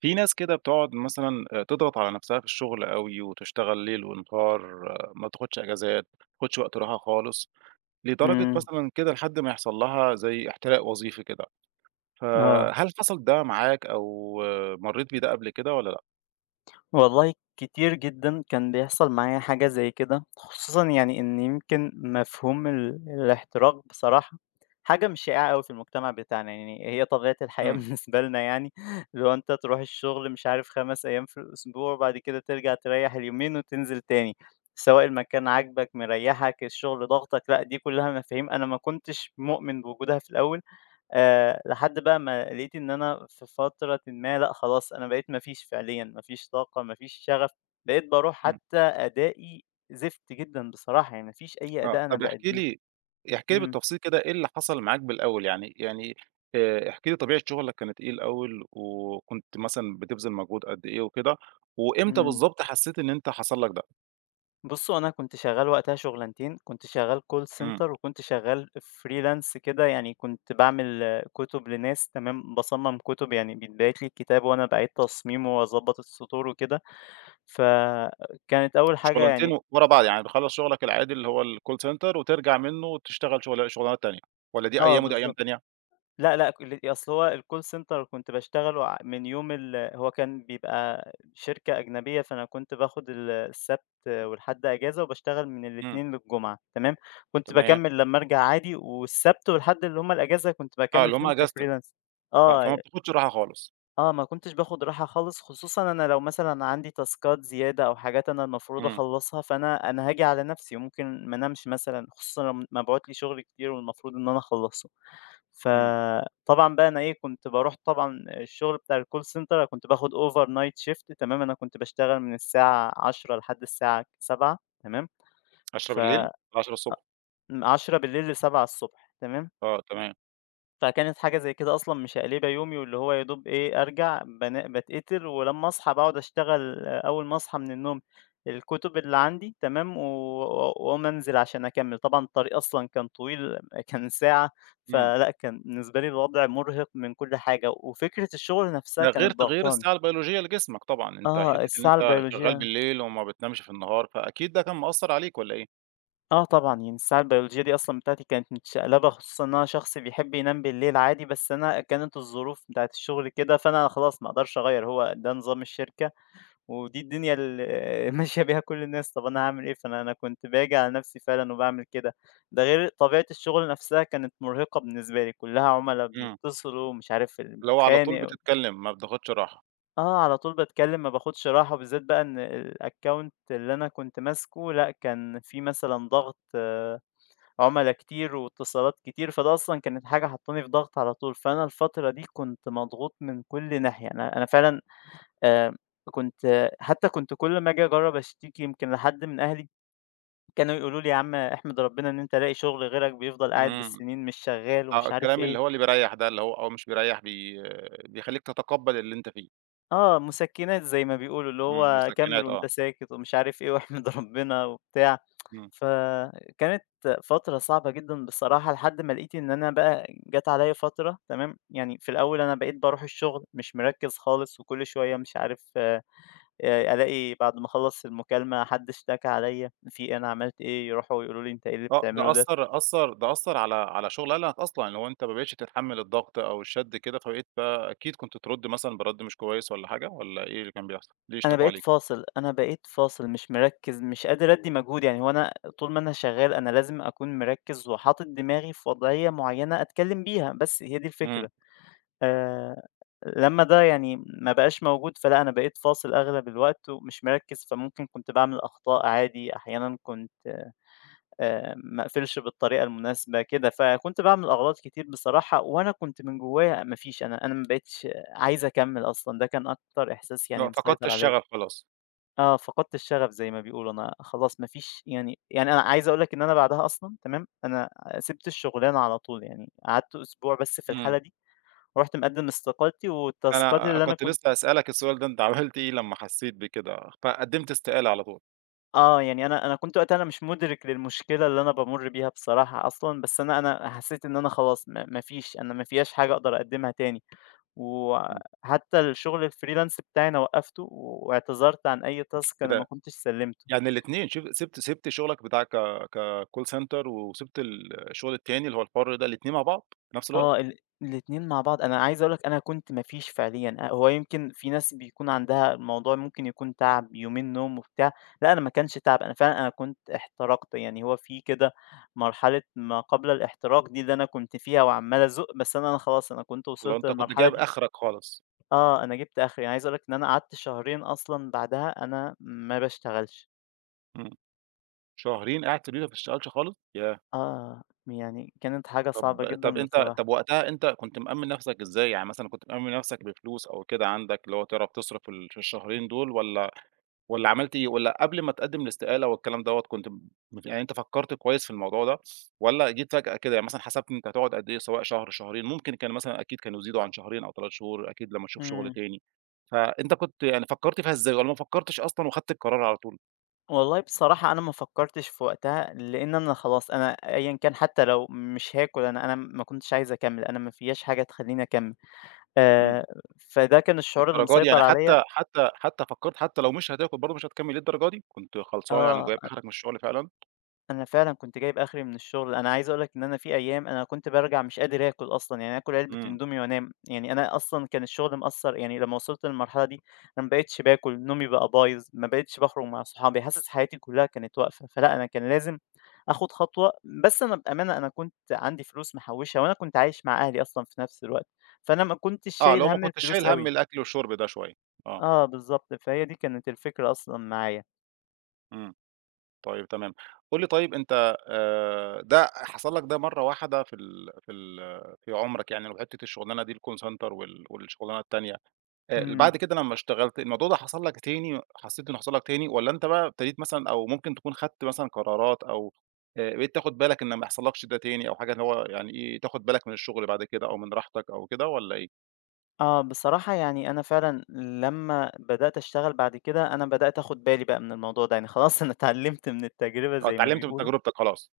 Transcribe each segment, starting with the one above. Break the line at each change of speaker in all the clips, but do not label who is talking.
في ناس كده بتقعد مثلًا تضغط على نفسها في الشغل أوي، وتشتغل ليل ونهار، آه، ما بتاخدش أجازات، ما بتاخدش وقت راحة خالص، لدرجة
إمم،
مثلًا كده لحد ما يحصل لها زي احتراق وظيفي كده،
آه،
فهل حصل ده معاك أو آه، مرّيت بيه ده قبل كده والّا لأ؟
والله كتير جدًا كان بيحصل معايا حاجة زي كده، خصوصًا يعني إن يمكن مفهوم الاحتراق بصراحة حاجة مش شائعة أوي في المجتمع بتاعنا، يعني هي طبيعة الحياة
إمم.
بالنسبة لنا يعني، اللي هو أنت تروح الشغل مش عارف 5 أيام في الأسبوع، وبعد كده ترجع تريّح اليومين وتنزل تاني، سواء المكان عاجبك، مريّحك، الشغل ضاغطك، لأ دي كلها مفاهيم أنا ما كنتش مؤمن بوجودها في الأول، لحد بقى ما لقيت إن أنا في فترةٍ ما لأ خلاص أنا بقيت ما فيش فعليًا، ما فيش طاقة، ما فيش شغف، بقيت باروح
إمم.
حتى أدائي زفت جدًا بصراحة، يعني ما فيش أي
آه،
أداء أنا
طب احكِ
بأديه.
لي احكِ لي
إمم،
بالتفصيل كده إيه اللي حصل معاك بالأول يعني. احكِ لي طبيعة شغلك كانت إيه الأول، وكنت مثلًا بتبذل مجهود قد إيه وكده، وإمتى
إمم.
بالضبط حسيت إن أنت حصل لك ده؟
بُصوا أنا كنت شغال وقتها شغلانتين، كنت شغال call
إمم.
center وكنت شغال freelance كده، يعني كنت باعمل كتب لناس تمام، باصمم كتب يعني بيتبعت لي الكتاب وأنا باعيد تصميمه وأضبط السطور وكده، فكانت أول حاجة
شغلانتين
يعني.
و ورا بعض، يعني بتخلّص شغلك العادي اللي هو الcall center وترجع منّه تشتغل شغل شغلانات تانية، والّا دي
آه،
أيام ودي أيام
بالضبط.
تانية؟
لأ، لأ، كل أصل هو الcall center كنت باشتغله من يوم هو كان بيبقى شركة أجنبية، فأنا كنت باخد السبت والحد إجازة، وباشتغل من
إمم.
الإتنين للجمعة، تمام، كنت
تمام.
باكمّل لمّا أرجع عادي، والسبت والحد اللي هُم الإجازة كنت
آه،
باكمّل
اللي هم
فيهم
إجازتك.
كfreelance.
آه، فما
آه،
بتاخدش راحة خالص.
آه، ما كنتش باخد راحة خالص، خصوصًا أنا لو مثلًا عندي تاسكات زيادة أو حاجات أنا المفروض
إمم.
أخلّصها، فأنا هاجي على نفسي، ممكن ما انامش مثلًا، خصوصًا لو مبعوت لي شغل كتير والمفروض إن أنا أخلّصه.
إمم.
فطبعًا بقى أنا إيه، كنت باروح طبعًا الشغل بتاع الcall center أنا كنت باخد overnight shift تمام، أنا كنت باشتغل من الساعة 10:00 لحد الساعة 19:00 تمام، ف
22:00 ل10:00.
من 10:00 ل7:00 تمام.
آه، تمام.
فكانت حاجة زي كده أصلًا مش قالبة يومي، واللي هو يا دوب إيه أرجع بان باتقتل، ولمّا أصحى باقعد أشتغل آه، أول ما أصحى من النوم الكتب اللي عندي تمام، و و- وأقوم أنزل عشان أكمّل، طبعًا الطريق أصلًا كان طويل كان ساعة،
إمم.
فلأ كان بالنسبة لي الوضع مُرهق من كل حاجة، وفكرة الشغل نفسها
ده غير
كانت
تغيير
ضاغطاني.
الساعة البيولوجية لجسمك طبعًا، أنت
آه،
حتّة إن
الساعة
أنت شغال
البيولوجية
بالليل وما بتنامش في النهار، فأكيد ده كان مأثّر عليك والّا إيه؟
آه طبعًا، يعني الساعة البيولوجية دي أصلًا بتاعتي كانت متشقلبة، خصوصًا إن أنا شخص بيحب ينام بالليل عادي، بس أنا كانت الظروف بتاعة الشغل كده، فأنا خلاص ما أقدرش أغيّر، هو ده نظام الشركة ودي الدنيا ال ماشية بيها كل الناس، طب أنا هاعمل إيه؟ فأنا كنت باجي على نفسي فعلًا وباعمل كده، ده غير طبيعة الشغل نفسها كانت مرهقة بالنسبة لي، كلّها عُملا
إمم.
بيتصلوا مش عارف اللي
اللي هو على طول
بيتخانق.
بتتكلم ما بتاخدش راحة.
آه، على طول باتكلّم ما باخدش راحة، وبالذات بقى إن الaccount اللي أنا كنت ماسكه لأ، كان في مثلًا ضغط عُملا كتير واتصالات كتير، فده أصلًا كانت حاجة حطّاني في ضغط على طول، فأنا الفترة دي كنت مضغوط من كل ناحية، أنا فعلًا آآ كنت حتى كنت كل ما آجي أجرّب أشتكي يمكن لحد من أهلي، كانوا يقولوا لي: "يا عم احمد ربنا إن أنت لاقي شغل، غيرك بيفضل قاعد
إمم.
بالسنين مش شغّال."
آه،
ومش عارف
الكلام
إيه،
اللي هو اللي بيريّح ده، اللي هو أو مش بيريّح بيخلّيك تتقبّل اللي أنت فيه.
آه، مسكِّنات زي ما بيقولوا، اللي
إمم،
هو كمّل
مسكنات آه.
وأنت ساكت ومش عارف إيه واحمد ربنا وبتاع.
إمم.
فكانت فترة صعبة جدًا بصراحة، لحد ما لقيت إن أنا بقى جات عليَّ فترة تمام، يعني في الأول أنا بقيت باروح الشغل مش مركّز خالص، وكل شوية مش عارف ألاقي بعد ما أخلّص المكالمة حد اشتكى عليَّ، في أنا عملت إيه، يروحوا يقولوا لي أنت إيه اللي
آه، ده
بتعمله ده،
أثّر أثّر ده أثّر على شغلانك أصلًا، اللي هو أنت ما بقيتش تتحمّل الضغط أو الشد كده، فبقيت بقى أكيد كنت ترُد مثلًا برَد مش كويس والّا حاجة، والّا إيه اللي كان بيحصل؟ ليه
أنا
يشتكوا
بقيت
عليك؟
فاصل، أنا بقيت فاصل مش مركّز، مش قادر أدّي مجهود، يعني هو أنا طول ما أنا شغال أنا لازم أكون مركّز وحاطط دماغي في وضعية معينة أتكلم بيها، بس هي دي
إمم.
الفكرة. آآ لمّا ده يعني ما بقاش موجود، فلأ أنا بقيت فاصل أغلب الوقت ومش مركّز، فممكن كنت باعمل أخطاء عادي، أحيانًا كنت ما أقفلش بالطريقة المناسبة كده، فكنت باعمل أغلاط كتير بصراحة، وأنا كنت من جوايا ما فيش أنا ما بقيتش عايز أكمّل أصلًا، ده كان أكتر إحساس
لأ
يعني
فقدت
مسيطر عليَّ.
الشغف خلاص.
آه، فقدت الشغف زي ما بيقولوا، أنا خلاص ما فيش يعني أنا عايز أقول لك إن أنا بعدها أصلًا تمام، أنا سِبت الشغلانة على طول، يعني قعدت أسبوع بس في
إمم.
الحالة دي. رُحت مقدّم استقالتي وتاسكاتي
أنا
اللي أنا
كنت
كنت.
لسه هاسألك السؤال ده، أنت عملت إيه لمّا حسّيت بكده؟ فقدّمت استقالة على طول.
آه، يعني أنا كنت وقتها أنا مش مُدرك للمشكلة اللي أنا بامُر بيها بصراحة أصلًا، بس أنا حسّيت إن أنا خلاص ما فيش أنا ما فيّاش حاجة أقدر أقدّمها تاني،
إمم.
وحتى الشغل الfreelance بتاعي أنا وقّفته واعتذرت عن أي task أنا ما
كده
كنتش سلّمته.
يعني الاتنين شوف سِبت شغلك بتاع كcall center وسِبت الشغل التاني اللي هو الحُر ده، الاتنين مع بعض في نفس
آه،
الوقت،
الاتنين مع بعض، أنا عايز أقول لك أنا كنت ما فيش فعليًا، هو يمكن في ناس بيكون عندها الموضوع ممكن يكون تعب، يومين نوم وبتاع، لأ أنا ما كانش تعب، أنا فعلًا أنا كنت احترقت، يعني هو في كده مرحلة ما قبل الاحتراق دي اللي أنا كنت فيها وعمّال أزُق، بس أنا خلاص أنا كنت
والّا
وصلت
أنت كنت
للمرحلة
جايب
دي.
آخرك خالص؟
آه، أنا جِبت آخري، أنا عايز أقول لك إن أنا قعدت شهرين أصلًا بعدها أنا ما باشتغلش،
إمم. شهرين قاعد في البيت ما بتشتغلش خالص؟ ياه!
آه، يعني كانت حاجة صعبة
طب
جدًا
أنت
بصراحة،
طب وقتها أنت كنت مأمِّن نفسك إزاي؟ يعني مثلًا كنت مأمِّن نفسك بفلوس أو كده عندك اللي هو تعرف تصرف في في الشهرين دول والّا عملت إيه؟ والّا قبل ما تقدِّم الاستقالة والكلام دوّة كنت يعني أنت فكّرت كويس في الموضوع ده والّا جيت فجأة كده؟ يعني مثلًا حسبت أنت هتقعد قد إيه سواء شهر، شهرين، ممكن كان مثلًا أكيد كانوا يزيدوا عن شهرين أو 3 شهور أكيد لمّا تشوف شغل
إمم.
تاني، فأنت كنت يعني فكّرت فيها إزاي والّا ما فكّرتش أصلًا وخدت القرار على طول؟
والله بصراحة أنا ما فكّرتش في وقتها، لإن أنا خلاص أنا أيًا كان حتى لو مش هاكل أنا ما كنتش عايز أكمّل، أنا ما فيّاش حاجة تخلّيني أكمّل،
إمم.
آآ، فده كان الشعور اللي
للدرجة دي! يعني
مسيطر عليَّ.
حتى فكّرت حتى لو مش هتاكل برضه مش هتكمّل للدرجة دي! كنت خلصان يعني
آه.
وجايب آخرك من الشغل فعلًا؟
أنا فعلًا كنت جايب آخري من الشغل، أنا عايز أقول لك إن أنا في أيام أنا كنت بارجع مش قادر آكل أصلًا، يعني آكل علبة
إمم.
إندومي وأنام، يعني أنا أصلًا كان الشغل مأثّر يعني لمّا وصلت للمرحلة دي أنا ما بقيتش باكل، نومي بقى بايظ، ما بقيتش باخرج مع صحابي، حاسس حياتي كلها كانت واقفة، فلأ أنا كان لازم آخد خطوة، بس أنا بأمانة أنا كنت عندي فلوس محوشة وأنا كنت عايش مع أهلي أصلًا في نفس الوقت، فأنا ما كنتش
آه، اللي
شايل
هو ما
هَم
كنتش
الفلوس
شايل هَم
أوي.
الأكل والشرب ده شوية. آه.
آه بالضبط، فهي دي كانت الفكرة أصلًا معايا.
إمم. طيب تمام. قُل لي طيب أنت ده حصل لك ده مرّة واحدة في ال في ال في عُمرك يعني وحتّة الشغلانة دي الcall center وال والشغلانة التانية ل
إمم.
بعد كده لمّا اشتغلت، الموضوع ده حصل لك تاني حسّيت إنه حصل لك تاني والّا أنت بقى ابتديت مثلًا أو ممكن تكون خدت مثلًا قرارات أو بقيت تاخُد بالك إن ما يحصلكش ده تاني أو حاجة اللي هو يعني إيه، تاخُد بالك من الشغل بعد كده أو من راحتك أو كده والّا إيه؟
آه، بصراحة يعني أنا فعلًا لمّا بدأت أشتغل بعد كده، أنا بدأت آخُد بالي بقى من الموضوع ده، يعني خلاص أنا اتعلّمت من التجربة
آه،
زي ما
اتعلّمت من
بيقولوا.
تجربتك خلاص.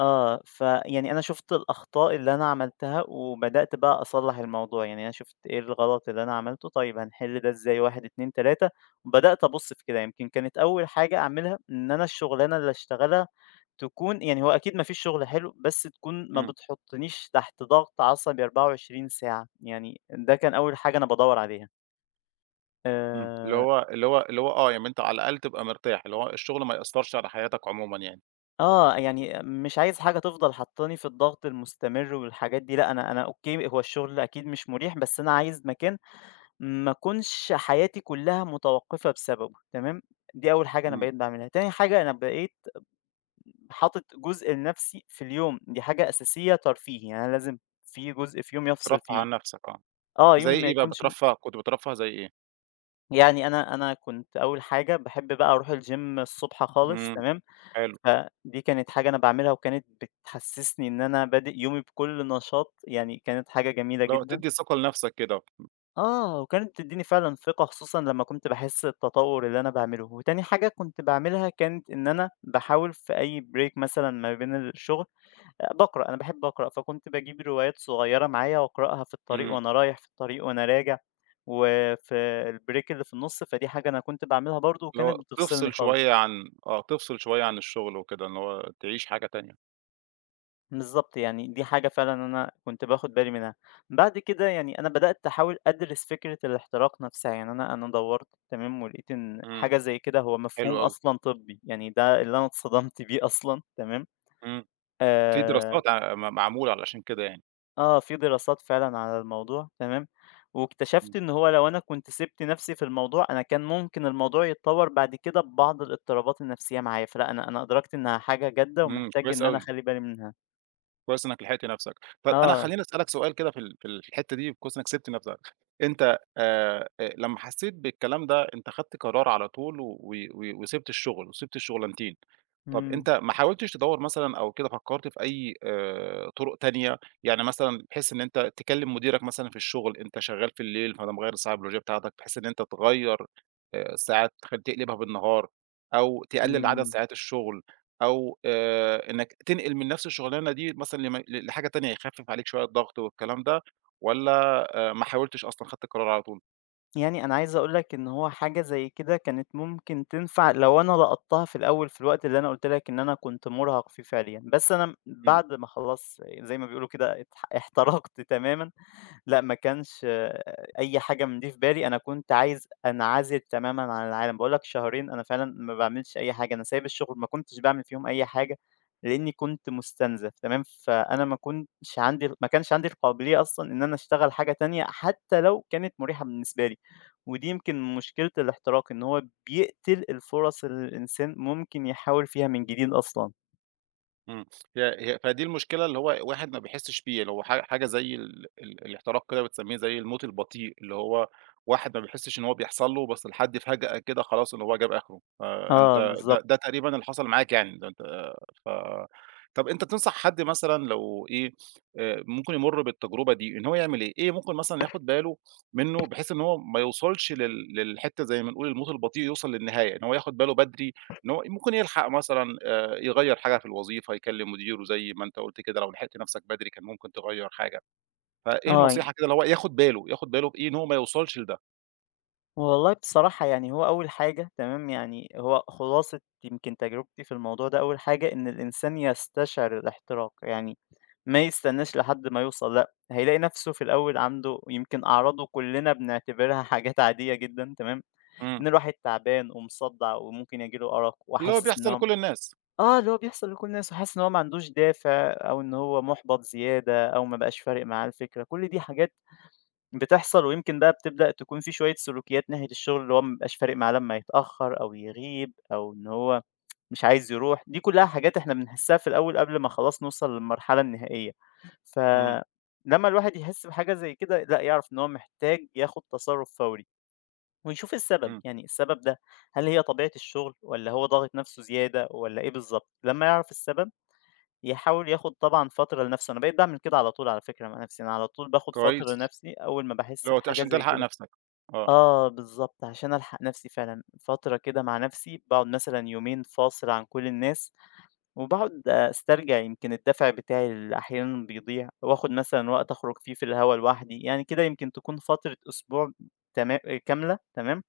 آه، فيعني أنا شُفت الأخطاء اللي أنا عملتها وبدأت بقى أصلّح الموضوع، يعني أنا شُفت إيه الغلط اللي أنا عملته، طيب هنحِل ده إزاي 1، 2، 3. وبدأت أبُص في كده. يمكن كانت أول حاجة أعملها إن أنا الشُغلانة اللي أشتغلها تكون يعني هو أكيد ما فيش شُغل حلو، بس تكون ما
إمم.
بتحُطّنيش تحت ضغط عصبي 24 ساعة، يعني ده كان أول حاجة أنا بادوّر عليها.
إمم. اللي
آآ
هو اللي هو اللي هو آه، يعني أنت على الأقل تبقى مرتاح، اللي هو الشغل ما يأثّرش على حياتك عمومًا يعني.
آه، يعني مش عايز حاجة تفضل حاطّاني في الضغط المستمر والحاجات دي، لأ أنا أوكي، هو الشغل أكيد مش مُريح، بس أنا عايز مكان ما أكونش حياتي كلّها متوقّفة بسببه، تمام، دي أول حاجة أنا
إمم.
بقيت باعملها، تاني حاجة أنا بقيت حاطط جزء لنَفْسي في اليوم، دي حاجة أساسية ترفيهي، يعني أنا لازم في جزء في يومي أفصل
ترفّه
فيه،
عن نَفْسك آه.
آه، يومي
زي
ما
إيه بقى
يكونش
بترفّه كنت بترفّه زي إيه؟
يعني أنا كنت أول حاجة باحب بقى أروح الgym الصبح خالص،
إمم،
تمام.
حلو.
فدي كانت حاجة أنا باعملها وكانت بتحسسني إن أنا بادئ يومي بكل نشاط، يعني كانت حاجة جميلة
اللي هو
جدًا.
تدّي ثقة لنَفْسك كده.
آه، وكانت بتدّيني فعلًا ثقة خصوصًا لمّا كنت باحس التطور اللي أنا باعمله، وتاني حاجة كنت باعملها كانت إن أنا باحاول في أي break مثلًا ما بين الشغل باقرأ، أنا باحب أقرأ، فكنت باجيب روايات صغيرة معايا وأقرأها في الطريق
إمم.
وأنا رايح، في الطريق وأنا راجع، وفي الbreak اللي في النُص، فدي حاجة أنا كنت باعملها برضه
اللي
وكانت
هو
بتفصلني
تفصل
خالص.
شوية عن آه، تفصل شوية عن الشغل وكده، إن هو تعيش حاجة تانية.
بالضبط، يعني دي حاجة فعلًا أنا كنت باخد بالي منها. بعد كده يعني أنا بدأت أحاول أدرس فكرة الاحتراق نفسها، يعني أنا دوّرت تمام، ولقيت إن
إمم.
حاجة زي كده هو
حلو
مفهوم
أوي.
أصلًا طبّي، يعني ده اللي أنا اتصدمت بيه أصلًا تمام،
إمم. في
آآ
دراسات ع م معمولة علشان كده يعني.
آه، في دراسات فعلًا على الموضوع تمام،
إمم.
واكتشفت إن هو لو أنا كنت سِبت نفسي في الموضوع، أنا كان ممكن الموضوع يتطوّر بعد كده ببعض الاضطرابات النفسية معايا، فلأ أنا أدركت إنها حاجة جادة
إمم،
ومحتاج
كويس
إن أنا
أوي.
أخلّي بالي منها.
كويس إنك لحقت نَفْسك. طَب أنا
آه،
خلّيني أسألك سؤال كده في ال في الحتّة دي كويس إنك سِبت نَفْسك. أنت أ لمّا حسّيت بالكلام ده، أنت خدت قرار على طول و وسِبت الشُغل وسِبت الشُغلانتين. طَب
إمم،
أنت ما حاولتش تدوّر مثلًا أو كده فكّرت في أي طُرق تانية؟ يعني مثلًا بحيث إن أنت تكلِّم مديرك مثلًا في الشُغل، أنت شغّال في الليل فده مغيّر الساعة البيولوجية بتاعتك بحيث إن أنت تغيّر الساعات تقلبها بالنهار أو تقلِّل عدد
إمم.
ساعات الشُغل. أو إنك تنقل من نفس الشغلانة دي مثلًا لم ل لحاجة تانية، يخفف عليك شوية الضغط والكلام ده، والّا ما حاولتش أصلًا خدت القرار على طول؟
يعني أنا عايز أقول لك إن هو حاجة زي كده كانت ممكن تنفع لو أنا لقطتها في الأول في الوقت اللي أنا قلت لك إن أنا كنت مرهق فيه فعليًا، بس أنا بعد ما خلاص زي ما بيقولوا كده احترقت تمامًا. لأ، ما كانش آه، أي حاجة من دي في بالي، أنا كنت عايز أنعزل تمامًا عن العالم، باقول لك شهرين أنا فعلًا ما باعملش أي حاجة، أنا سايب الشغل ما كنتش باعمل فيهم أي حاجة، لإني كنت مُستنزف تمام، فأنا ما كنتش عندي ما كانش عندي القابلية أصلًا إن أنا أشتغل حاجة تانية حتى لو كانت مريحة بالنسبة لي، ودي يمكن مشكلة الاحتراق، إن هو بيقتل الفُرص اللي الإنسان ممكن يحاول فيها من جديد أصلًا.
إمم. هي هي فدي المشكلة اللي هو الواحد ما بيحسّش بيه، اللي هو حاجة زي ال ال الاحتراق كده بتسمّيه زي الموت البطيء، اللي هو واحد ما بيحسّش إن هو بيحصل له، بس الحد فجأة كده خلاص اللي هو جاب آخره. فأنت
آه
ده
بالضبط،
تقريبًا اللي حصل معاك يعني، ده أنت آه، ف طَب أنت تنصح حد مثلًا لو إيه، ممكن يمُر بالتجربة دي، إن هو يعمل إيه؟ إيه ممكن مثلًا ياخُد باله منّه بحيث إن هو ما يوصلش للحتّة زي ما نقول الموت البطيء يوصل للنهاية، إن هو ياخُد باله بدري إن هو ممكن يلحق مثلًا يغيّر حاجة في الوظيفة، يكلّم مديره زي ما أنت قُلت كده، لو لحقت نَفْسك بدري كان ممكن تغيّر حاجة، فإيه
آه.
النصيحة كده اللي هو ياخُد باله، ياخُد باله بإيه إن هو ما يوصلش لده.
والله بصراحة يعني هو أول حاجة تمام يعني هو خلاصة يمكن تجربتي في الموضوع ده، أول حاجة إن الإنسان يستشعر الاحتراق يعني ما يستناش لحد ما يوصل، لأ هيلاقي نفسه في الأول عنده يمكن أعراضه كلنا بنعتبرها حاجات عادية جدا تمام،
إمم.
إن الواحد تعبان ومصدع وممكن يجيله أرق
اللي هو
وحاسس إن
بيحصل
هو،
لكل الناس.
آه، اللي هو بيحصل لكل الناس، وحاسس إن هو ما عندوش دافع أو إن هو محبط زيادة أو ما بقاش فارق معاه الفكرة، كل دي حاجات بتحصل، ويمكن بقى بتبدأ تكون في شوية سلوكيات ناحية الشغل اللي هو ما بيبقاش فارق معاه لما يتأخر أو يغيب أو إن هو مش عايز يروح، دي كلها حاجات إحنا بنحسها في الأول قبل ما خلاص نوصل للمرحلة النهائية.
إمم.
فلما الواحد يحس بحاجة زي كده لا يعرف إن هو محتاج ياخد تصرف فوري، ويشوف السبب،
إمم.
يعني السبب ده هل هي طبيعة الشغل ولا هو ضاغط نفسه زيادة ولا إيه بالظبط، لما يعرف السبب يحاول ياخد طبعا فترة لنفسه. أنا بقيت بعمل كده على طول على فكرة مع نفسي، أنا على طول باخد فترة
كويس.
لنفسي أول ما بحس
اللي هو
بحاجة
عشان
زي
تلحق
كده.
نَفْسك. آه.
آه بالضبط، عشان ألحق نفسي فعلًا، فترة كده مع نفسي باقعد مثلًا يومين فاصل عن كل الناس، وباقعد أسترجع يمكن الدافع بتاعي اللي أحيانًا بيضيع، وآخد مثلًا وقت أخرج فيه في الهوا لوحدي، يعني كده يمكن تكون فترة أسبوع تما كاملة تمام،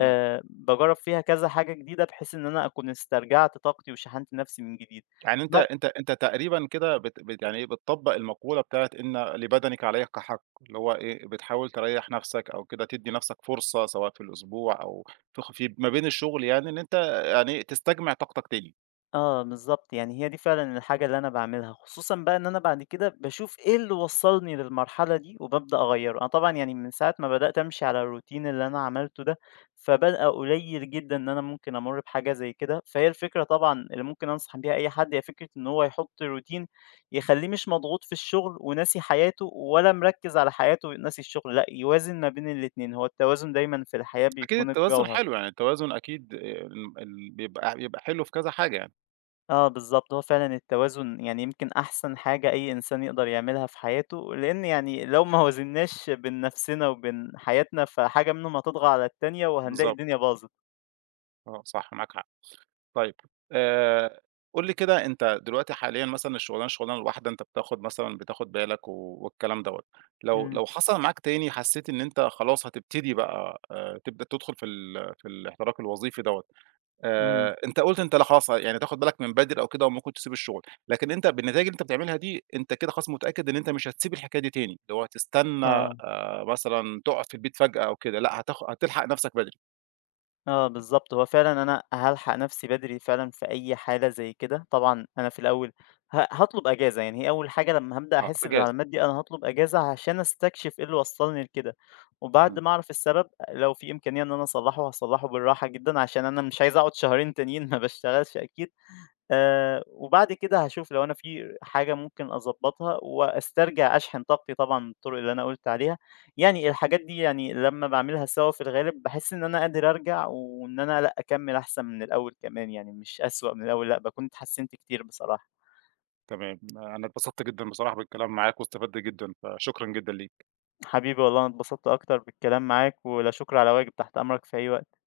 إمم.
باجرّب فيها كذا حاجة جديدة بحيث إن أنا أكون استرجعت طاقتي وشحنت نفسي من جديد.
يعني أنت
ب
أنت أنت تقريبًا كده بت بت يعني إيه بتطبّق المقولة بتاعة إن لبدنك عليك حق، اللي هو إيه بتحاول تريّح نَفْسك أو كده تدّي نَفْسك فرصة سواء في الأسبوع أو في في ما بين الشغل يعني إن أنت يعني تستجمع طاقتك تاني.
آه، بالضبط، يعني هي دي فعلًا الحاجة اللي أنا باعملها، خصوصًا بقى إن أنا بعد كده باشوف إيه اللي وصّلني للمرحلة دي وبابدأ أغيّره، أنا طبعًا يعني من ساعة ما بدأت أمشي على الروتين اللي أنا عملته ده، فبقى قليل جدًا إن أنا ممكن أمُر بحاجة زي كده، فهي الفكرة طبعًا اللي ممكن أنصح بيها أي حد هي فكرة إن هو يحط روتين يخلّيه مش مضغوط في الشغل وناسي حياته، ولا مركّز على حياته وناسي الشغل، لأ يوازن ما بين الاتنين، هو التوازن دايمًا في الحياة
أكيد
بيكون
التوازن
الجوهر.
حلو، يعني التوازن أكيد ال ال بيبقى بيبقى حلو في كذا حاجة يعني.
آه بالضبط، هو فعلًا التوازن يعني يمكن أحسن حاجة أي إنسان يقدر يعملها في حياته، لإن يعني لو ما وازناش بين نفسنا وبين حياتنا، فحاجة منهم هتطغى على التانية وهنلاقي
بالضبط،
الدنيا باظت.
آه صح معاك حق. طيب آآ قُل لي كده أنت دلوقتي حاليًا مثلًا الشغلانة الواحدة أنت بتاخد مثلًا بتاخد بالك والكلام دوّة، لو
إمم،
لو حصل معاك تاني حسيت إن أنت خلاص هتبتدي بقى تبدأ تدخل في ال في الاحتراق الوظيفي دوّة،
إمم،
أنت قُلت أنت لا خلاص يعني تاخد بالك من بدري أو كده وممكن تسيب الشغل، لكن أنت بالنتايج اللي أنت بتعملها دي أنت كده خلاص متأكد إن أنت مش هتسيب الحكاية دي تاني، اللي هو هتستنى
آه.
مثلًا تُقف في البيت فجأة أو كده، لأ هتلحق نفْسك بدري.
آه بالضبط، هو فعلًا أنا هالحق نفسي بدري فعلًا في أي حالة زي كده، طبعًا أنا في الأول هاطلب إجازة، يعني هي أول حاجة لمّا هابدأ
آه.
أحس
إجازة.
بالعلامات دي أنا هاطلب إجازة عشان أستكشف إيه اللي وصّلني لكده، وبعد
إمم،
ما أعرف السبب لو في إمكانية إن أنا أصلّحه هاصلّحه بالراحة جدًا، عشان أنا مش عايز أقعد شهرين تانيين ما باشتغلش أكيد. وبعد كده هاشوف لو أنا في حاجة ممكن أضبّطها وأسترجع أشحن طاقتي طبعًا من الطرق اللي أنا قُلت عليها، يعني الحاجات دي يعني لمّا باعملها سوا في الغالب باحس إن أنا قادر أرجع وإن أنا لأ، أكمّل أحسن من الأول كمان يعني مش أسوأ من الأول لأ، باكون اتحسّنت كتير بصراحة.
تمام. أنا اتبسطت جدًا بصراحة بالكلام معاك واستفدت جدًا، فشكرًا جدًا ليك.
حبيبي والله أنا اتبسطت أكتر بالكلام معاك، ولا شكر على واجب، تحت أمرك في أي وقت.